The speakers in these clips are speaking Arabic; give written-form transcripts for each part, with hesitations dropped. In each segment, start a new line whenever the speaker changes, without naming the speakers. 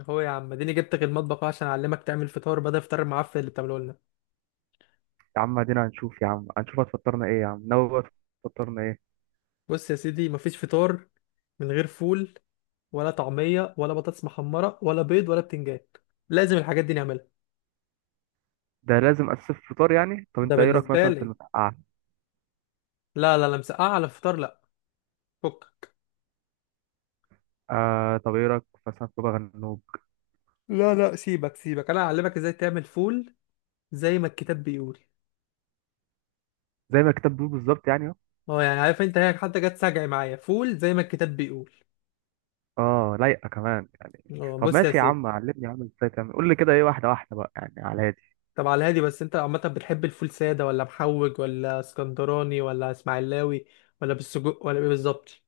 هو يا عم اديني جبتك المطبخ أهو عشان اعلمك تعمل فطار بدل الفطار المعفن اللي بتعمله لنا.
يا عم ادينا، هنشوف يا عم، هنشوف هتفطرنا ايه يا عم، ناوي بقى تفطرنا ايه؟
بص يا سيدي، مفيش فطار من غير فول ولا طعميه ولا بطاطس محمره ولا بيض ولا بتنجان. لازم الحاجات دي نعملها.
ده لازم، اسف، فطار يعني. طب
ده
انت ايه رايك
بالنسبه
مثلا في
لي.
المسقعه؟
لا لا لا، مسقعه على الفطار؟ لا. فك.
طب ايه رايك مثلا في بابا غنوج؟
لا لا، سيبك سيبك، انا هعلمك ازاي تعمل فول زي ما الكتاب بيقول.
زي ما الكتاب بيقول بالظبط يعني اهو.
اه يعني عارف انت، هي حتى جت سجعي معايا، فول زي ما الكتاب بيقول.
اه، لايقه كمان يعني.
اه
طب
بص يا
ماشي يا
سيدي.
عم، علمني يا عم ازاي تعمل، قول لي كده ايه، واحده واحده بقى يعني على هادي.
طب على الهادي، بس انت عامة بتحب الفول سادة ولا محوج ولا اسكندراني ولا اسماعيلاوي ولا بالسجق ولا ايه بالظبط؟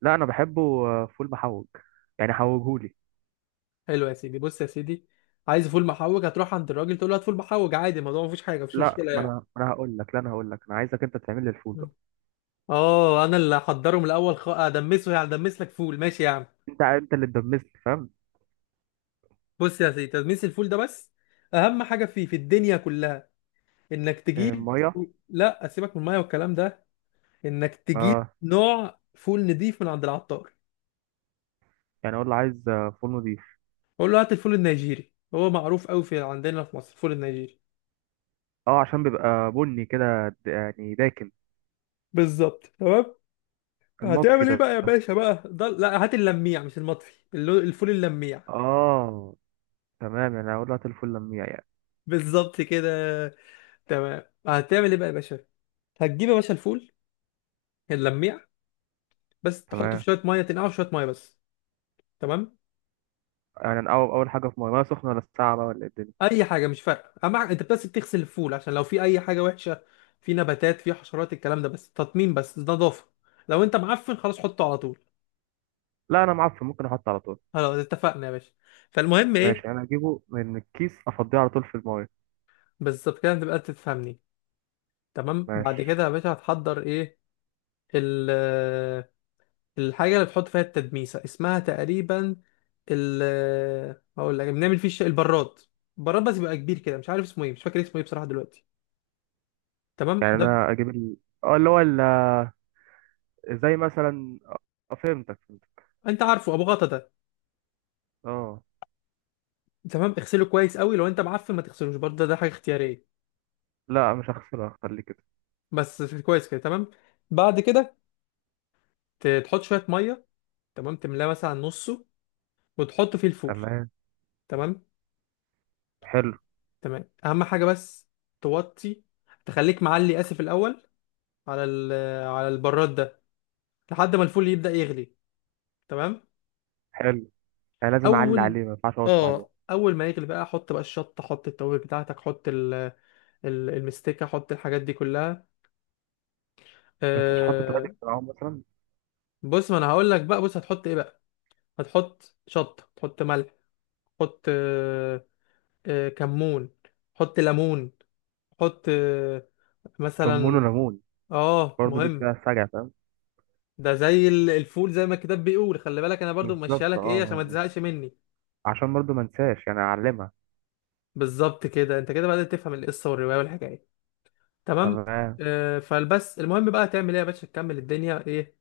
لا انا بحبه. فول محوج، يعني حوجهولي.
حلو يا سيدي، بص يا سيدي، عايز فول محوج. هتروح عند الراجل تقول له هات فول محوج، عادي، الموضوع مفيش حاجة، مفيش
لا
مشكلة
ما
يعني.
انا ما انا هقول لك، لا، انا هقول لك انا عايزك انت تعمل لي الفول بقى.
اه انا اللي هحضره من الاول. ادمسه يعني، ادمس لك فول، ماشي يا عم.
انت اللي تدمسني، فاهم؟
بص يا سيدي، تدميس الفول ده بس اهم حاجة فيه في الدنيا كلها. انك
آه،
تجيب،
ميه.
لا سيبك من المية والكلام ده، انك تجيب
اه،
نوع فول نضيف من عند العطار.
يعني اقول له عايز فول نضيف.
بقول له هات الفول النيجيري، هو معروف قوي في عندنا في مصر الفول النيجيري.
اه، عشان بيبقى بني كده، يعني داكن.
بالظبط تمام.
المطفي
هتعمل ايه
ده؟
بقى يا باشا بقى؟ ده لا، هات اللميع مش المطفي. الفول اللميع.
اه. تمام، يعني اقول لك الفل لميع يعني.
بالظبط كده تمام. هتعمل ايه بقى يا باشا؟ هتجيب يا باشا الفول اللميع، بس تحطه في
تمام.
شويه ميه، تنقعه في شويه ميه بس. تمام.
يعني أنا اول اول حاجه في ميه، ميه سخنه؟ ولا الساعه بقى ولا إيه الدنيا؟
اي حاجه مش فارقه، اما انت بس بتغسل الفول عشان لو في اي حاجه وحشه، في نباتات، في حشرات، الكلام ده، بس تطمين، بس نظافه. لو انت معفن خلاص حطه على طول.
لا انا معفن، ممكن احط على طول.
خلاص اتفقنا يا باشا. فالمهم
ماشي،
ايه؟
انا اجيبه من الكيس افضيه على طول في الميه.
بالظبط كده، تبقى أنت تفهمني. تمام. بعد
ماشي.
كده يا باشا هتحضر ايه؟ ال الحاجة اللي بتحط فيها التدميسة اسمها تقريبا ال هقول لك، بنعمل فيه البراد. البراد بس يبقى كبير كده، مش عارف اسمه ايه، مش فاكر اسمه ايه بصراحة دلوقتي. تمام
يعني
ده.
انا اجيب اه اللي هو زي مثلا فهمتك فهمتك.
انت عارفه ابو غطا ده.
اه.
تمام، اغسله كويس قوي، لو انت معفن ما تغسلوش برضه، ده حاجة اختيارية.
لا مش هغسله، هخليه كده.
بس كويس كده. تمام بعد كده، تحط شوية مية، تمام، تملاه مثلا نصه، وتحط فيه الفول.
تمام.
تمام.
حلو.
تمام اهم حاجه بس، توطي، تخليك معلي، اسف، الاول على ال... على البراد ده، لحد ما الفول يبدا يغلي. تمام.
حلو، يعني لازم اعلي
اول
عليه، ما ينفعش احط عليه.
اه اول ما يغلي بقى، حط بقى الشطه، حط التوابل بتاعتك، حط المستكه، حط الحاجات دي كلها.
ما ينفعش احط تراب
أه...
معاهم مثلا؟
بص، ما انا هقول لك بقى، بص هتحط ايه بقى. هتحط شطه، تحط ملح، تحط كمون، حط ليمون، حط
كمون
مثلا.
وليمون،
اه
برضه دي
مهم.
فيها سجع، فاهم؟
ده زي الفول زي ما الكتاب بيقول، خلي بالك انا برضو ممشيها
بالظبط،
لك ايه، عشان ما
اه يعني
تزهقش مني.
عشان برضو ما انساش يعني اعلمها.
بالظبط كده، انت كده بدأت تفهم القصه والروايه والحكايه. تمام.
تمام.
فالبس المهم بقى، تعمل ايه يا باشا، تكمل الدنيا ايه؟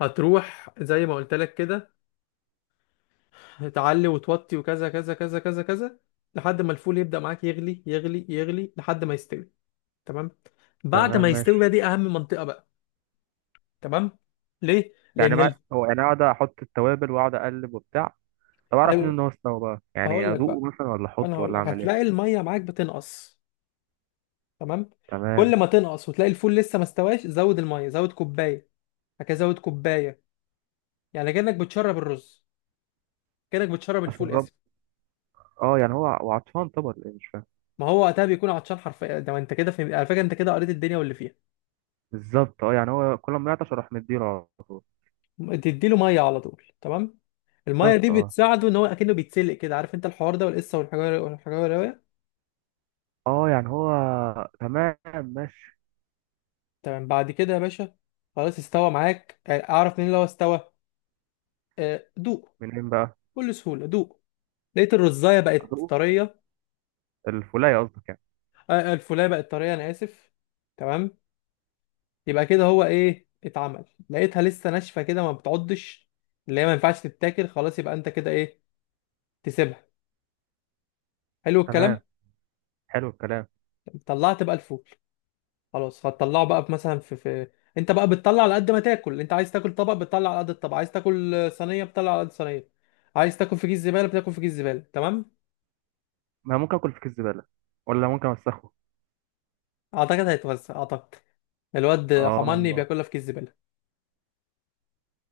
هتروح زي ما قلت لك كده، تعلي وتوطي وكذا كذا كذا كذا كذا لحد ما الفول يبدأ معاك يغلي يغلي يغلي لحد ما يستوي. تمام. بعد
تمام،
ما يستوي بقى،
ماشي.
دي اهم منطقه بقى. تمام. ليه؟
يعني
لان
هو يعني اقعد احط التوابل واقعد اقلب وبتاع. طب اعرف منين ان
أيوة،
هو استوى بقى؟ يعني
هقول لك بقى.
ادوقه مثلا ولا
انا
احطه
هقول
ولا
لك،
اعمل
هتلاقي
ايه؟
الميه معاك بتنقص. تمام.
تمام.
كل ما تنقص وتلاقي الفول لسه ما استواش، زود الميه، زود كوبايه، هكذا، زود كوبايه. يعني كانك بتشرب الرز، كانك بتشرب الفول،
اشرب.
اسف.
اه، يعني هو وعطشان طبعا، ليه مش فاهم.
ما هو وقتها بيكون عطشان حرفيا. ده انت كده فهمت على فكره، انت كده قريت الدنيا واللي فيها.
بالظبط، اه يعني هو كل ما يعطش اروح مديله على طول.
تديله ميه على طول. تمام. الميه دي
بالظبط، اه
بتساعده ان هو اكنه بيتسلق كده، عارف انت الحوار ده والقصه والحجاره والحجاره.
اه يعني هو. تمام. ماشي.
تمام. بعد كده يا باشا، خلاص استوى معاك. اعرف منين لو استوى؟ دوق.
منين بقى؟
بكل سهوله دوق. لقيت الرزايه بقت
ادوقه؟
طريه،
الفولايه قصدك يعني.
الفولايه بقت طريه، انا اسف. تمام. يبقى كده هو ايه اتعمل؟ لقيتها لسه ناشفه كده، ما بتعضش، اللي هي ما ينفعش تتاكل، خلاص يبقى انت كده ايه، تسيبها. حلو الكلام.
تمام. حلو الكلام.
طلعت بقى الفول. خلاص هتطلعه بقى في، مثلا، في انت بقى بتطلع على قد ما تاكل. انت عايز تاكل طبق، بتطلع على قد الطبق، عايز تاكل صينيه، بتطلع على قد الصينيه، عايز تاكل في كيس زباله، بتاكل في كيس زباله. تمام.
ما ممكن اكل في كيس زباله، ولا ممكن اوسخه.
اعتقد هيتوزع اعتقد. الواد حماني
اه.
بياكلها في كيس زباله.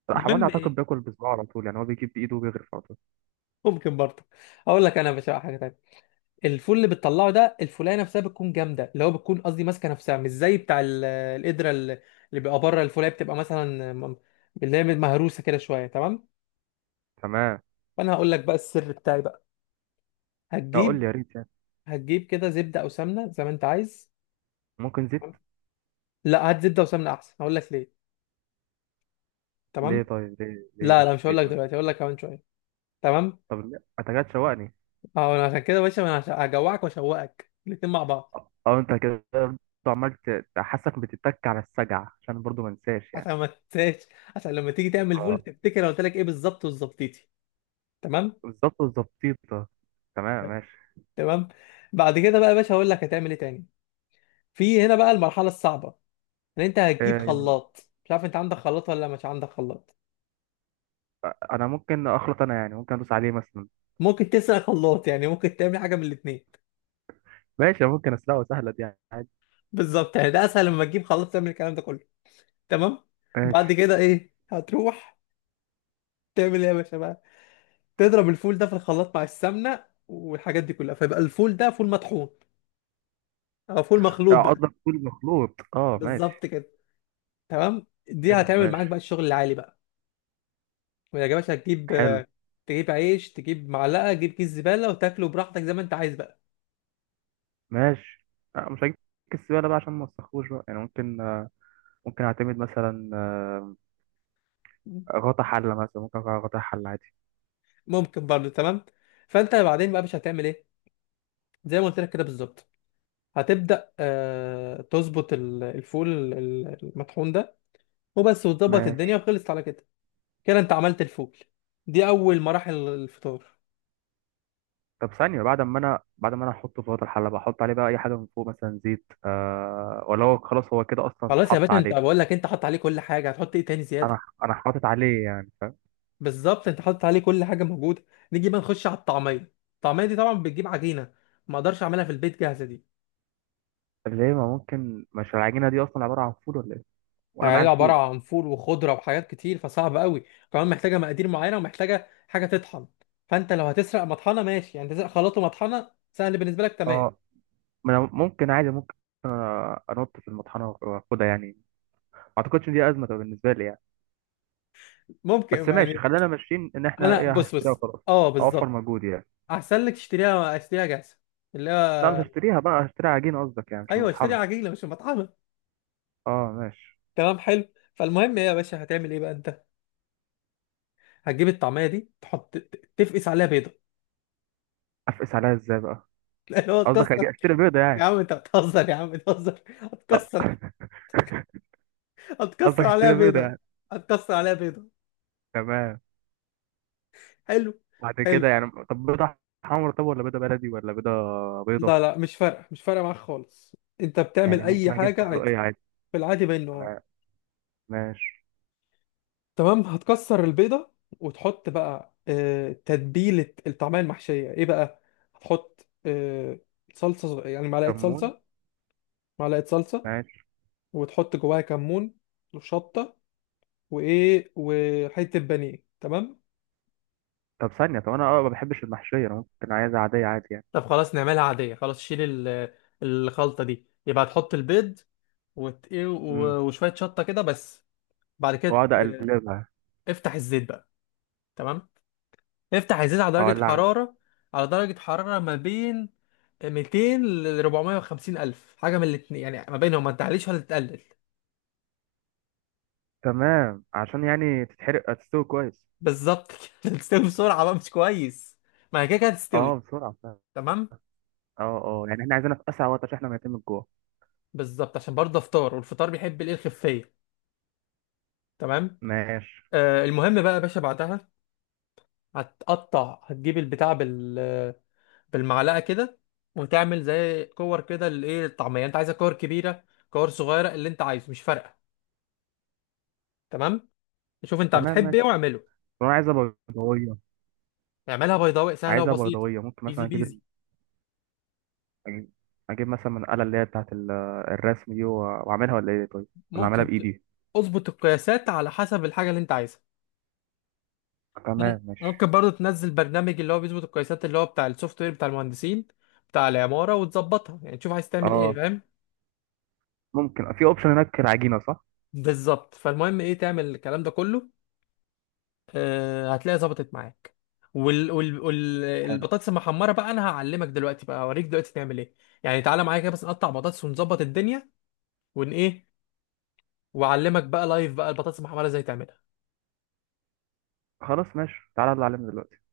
لا، حماني
المهم
اعتقد
ايه؟
بياكل بصباعه على طول، يعني هو بيجيب بايده وبيغرف على طول.
ممكن برضه. اقول لك انا يا باشا حاجه تانية، الفول اللي بتطلعه ده، الفولايه نفسها بتكون جامده، اللي هو بتكون قصدي ماسكه نفسها، مش زي بتاع القدره اللي بيبقى بره الفولايه، بتبقى مثلا اللي هي مهروسه كده شويه. تمام.
تمام.
فانا هقول لك بقى السر بتاعي بقى.
لا قول
هتجيب
لي، يا ريت يعني.
هتجيب كده زبده او سمنه زي ما انت عايز.
ممكن زيت.
تمام؟ لا، هات زبده وسمنه احسن، هقول لك ليه.
ليه؟
تمام.
طيب ليه
لا لا،
مش
مش هقول
زيت
لك
مثلا؟
دلوقتي، هقول لك كمان شويه. تمام.
طب ليه انت كده تشوقني؟
اه انا عشان كده يا باشا، انا هجوعك واشوقك الاتنين مع بعض.
اه. انت كده برضه عمال تحسك بتتك على السجع، عشان برضه ما انساش يعني.
عشان ما تنساش، عشان لما تيجي تعمل فول
اه،
تفتكر انا قلت لك ايه بالظبط وظبطيتي. تمام.
بالظبط، بالظبط. تمام، ماشي.
تمام بعد كده بقى يا باشا، هقول لك هتعمل ايه تاني. في هنا بقى المرحله الصعبه، ان انت هتجيب
آه،
خلاط، مش عارف انت عندك خلاط ولا مش عندك خلاط.
انا ممكن اخلط انا، يعني ممكن ادوس عليه مثلا.
ممكن تسرق خلاط يعني، ممكن تعمل حاجه من الاثنين.
ماشي، ممكن اسلقه، سهله دي يعني عادي.
بالظبط يعني، ده اسهل لما تجيب خلاط، تعمل الكلام ده كله. تمام. بعد
ماشي.
كده ايه، هتروح تعمل ايه يا باشا بقى؟ تضرب الفول ده في الخلاط مع السمنه والحاجات دي كلها، فيبقى الفول ده فول مطحون او فول مخلوط بقى.
قصدك كل مخلوط، اه
بالظبط
ماشي.
كده. تمام، دي
حلو
هتعمل معاك
ماشي.
بقى الشغل العالي بقى. ما عجبكش، هتجيب،
حلو.
تجيب عيش، تجيب معلقه، تجيب كيس زباله، وتاكله براحتك زي ما انت عايز بقى.
ماشي. مش هجيب السبالة بقى، عشان ما تسخوش بقى يعني. ممكن ممكن اعتمد مثلا، غطا حلة مثلا. ممكن أقع غطا حلة عادي.
ممكن برضه. تمام. فانت بعدين بقى مش هتعمل ايه؟ زي ما قلت لك كده بالظبط. هتبدا تظبط الفول المطحون ده وبس، وتظبط الدنيا،
ماشي.
وخلصت على كده. كده انت عملت الفول، دي اول مراحل الفطار.
طب ثانية، بعد ما انا احطه في غطا الحلة، بحط عليه بقى اي حاجة من فوق مثلا زيت، ولا هو خلاص، هو كده اصلا
خلاص يا
اتحط
باشا انت،
عليه؟
بقول لك انت حط عليه كل حاجه، هتحط ايه تاني
انا
زياده؟
انا حاطط عليه يعني، فاهم؟
بالظبط، انت حاطط عليه كل حاجه موجوده. نيجي بقى نخش على الطعميه. الطعميه دي طبعا بتجيب عجينه، ما اقدرش اعملها في البيت جاهزه دي.
طب ليه؟ ما ممكن؟ مش العجينة دي اصلا عبارة عن فول ولا ايه؟ وانا
يعني
معايا
عباره
الفول.
عن فول وخضره وحاجات كتير، فصعب قوي، كمان محتاجه مقادير معينه، ومحتاجه حاجه تطحن. فانت لو هتسرق مطحنه ماشي، يعني تسرق خلاط ومطحنه سهل بالنسبه لك. تمام.
اه، ما أنا ممكن عادي، ممكن انط في المطحنة واخدها يعني. ما اعتقدش ان دي ازمة بالنسبة لي يعني. بس
ممكن
ماشي،
يعني.
خلينا ماشيين ان احنا
انا
ايه،
بص
هشتريها
بص،
وخلاص.
اه
اوفر
بالظبط،
مجهود يعني.
احسن لك تشتريها، اشتريها جاهزه، اللي هو،
لا مش هشتريها بقى، هشتري عجينه قصدك يعني، مش
ايوه، اشتري
مطحنه.
عجينه مش مطحنه.
اه ماشي.
تمام حلو. فالمهم ايه يا باشا، هتعمل ايه بقى انت؟ هتجيب الطعميه دي، تحط، تفقس عليها بيضه.
افقس عليها ازاي بقى؟
اللي هو
قصدك
تكسر.
اشتري بيضه
يا
يعني؟
عم انت بتهزر يا عم، بتهزر.
آه.
هتكسر
قصدك
هتكسر عليها
اشتري بيضه
بيضه.
يعني.
هتكسر عليها بيضه.
تمام.
حلو.
بعد
حلو.
كده يعني، طب بيضه حمرا طب، ولا بيضه بلدي، ولا بيضه؟ بيضه
لا لا، مش فارقه، مش فارقه معاك خالص. انت بتعمل
يعني
اي
ممكن اجيب
حاجه
فحلوقيه
عادي.
عادي.
في العادي بين النهار.
تمام ماشي.
تمام. هتكسر البيضه وتحط بقى، تتبيله الطعميه المحشيه ايه بقى، هتحط صلصه، يعني معلقه
كمون.
صلصه، معلقه صلصه،
ماشي.
وتحط جواها كمون وشطه وايه وحته بانيه. تمام.
طب ثانيه، انا ما بحبش المحشيه، انا ممكن عايزها عاديه، عادي يعني.
طب خلاص، نعملها عادية، خلاص شيل ال- الخلطة دي، يبقى هتحط البيض إيه
امم
وشوية شطة كده بس. بعد كده،
واقعد اقلبها.
افتح الزيت بقى. تمام. افتح الزيت على درجة
اولعها.
حرارة، ما بين 200 ل 450 ألف، حاجة من الاتنين يعني، ما بينهم، ما تعليش ولا تقلل.
تمام، عشان يعني تتحرق، تستوي كويس.
بالظبط كده. تستوي بسرعة بقى، مش كويس، ما هي كده كده هتستوي.
اه بسرعة فعلا.
تمام.
اه اه، يعني احنا عايزينها في اسرع وقت عشان احنا ميتين من الجوع.
بالظبط، عشان برضه افطار، والفطار بيحب الايه، الخفية. تمام.
ماشي.
المهم بقى يا باشا بعدها، هتقطع، هتجيب البتاع بالمعلقة كده، وتعمل زي كور كده للايه، الطعمية، انت عايزة كور كبيرة، كور صغيرة، اللي انت عايزه مش فارقة. تمام. شوف انت
تمام
بتحب ايه
ماشي.
واعمله.
طب انا عايزة بيضاوية.
اعملها بيضاوي، سهله
عايزة
وبسيطه،
بيضاوية، ممكن مثلا
ايزي
اجيب
بيزي.
ال- اجيب مثلا من الآلة اللي هي بتاعت الرسم دي واعملها، ولا ايه طيب؟ ولا اعملها
ممكن
بايدي.
اظبط القياسات على حسب الحاجه اللي انت عايزها.
تمام
ممكن
ماشي.
برضو تنزل برنامج اللي هو بيظبط القياسات، اللي هو بتاع السوفت وير بتاع المهندسين، بتاع العماره، وتظبطها، يعني تشوف عايز تعمل ايه،
اه
فاهم؟
ممكن، في اوبشن هناك العجينة، صح.
بالظبط. فالمهم ايه، تعمل الكلام ده كله، هتلاقي ظبطت معاك.
حلو.
البطاطس المحمره بقى انا هعلمك دلوقتي بقى، اوريك دلوقتي تعمل ايه. يعني تعالى معايا كده بس، نقطع بطاطس، ونظبط الدنيا، ايه، واعلمك بقى لايف بقى البطاطس المحمره ازاي تعملها.
خلاص ماشي، تعالى اللي علمنا دلوقتي.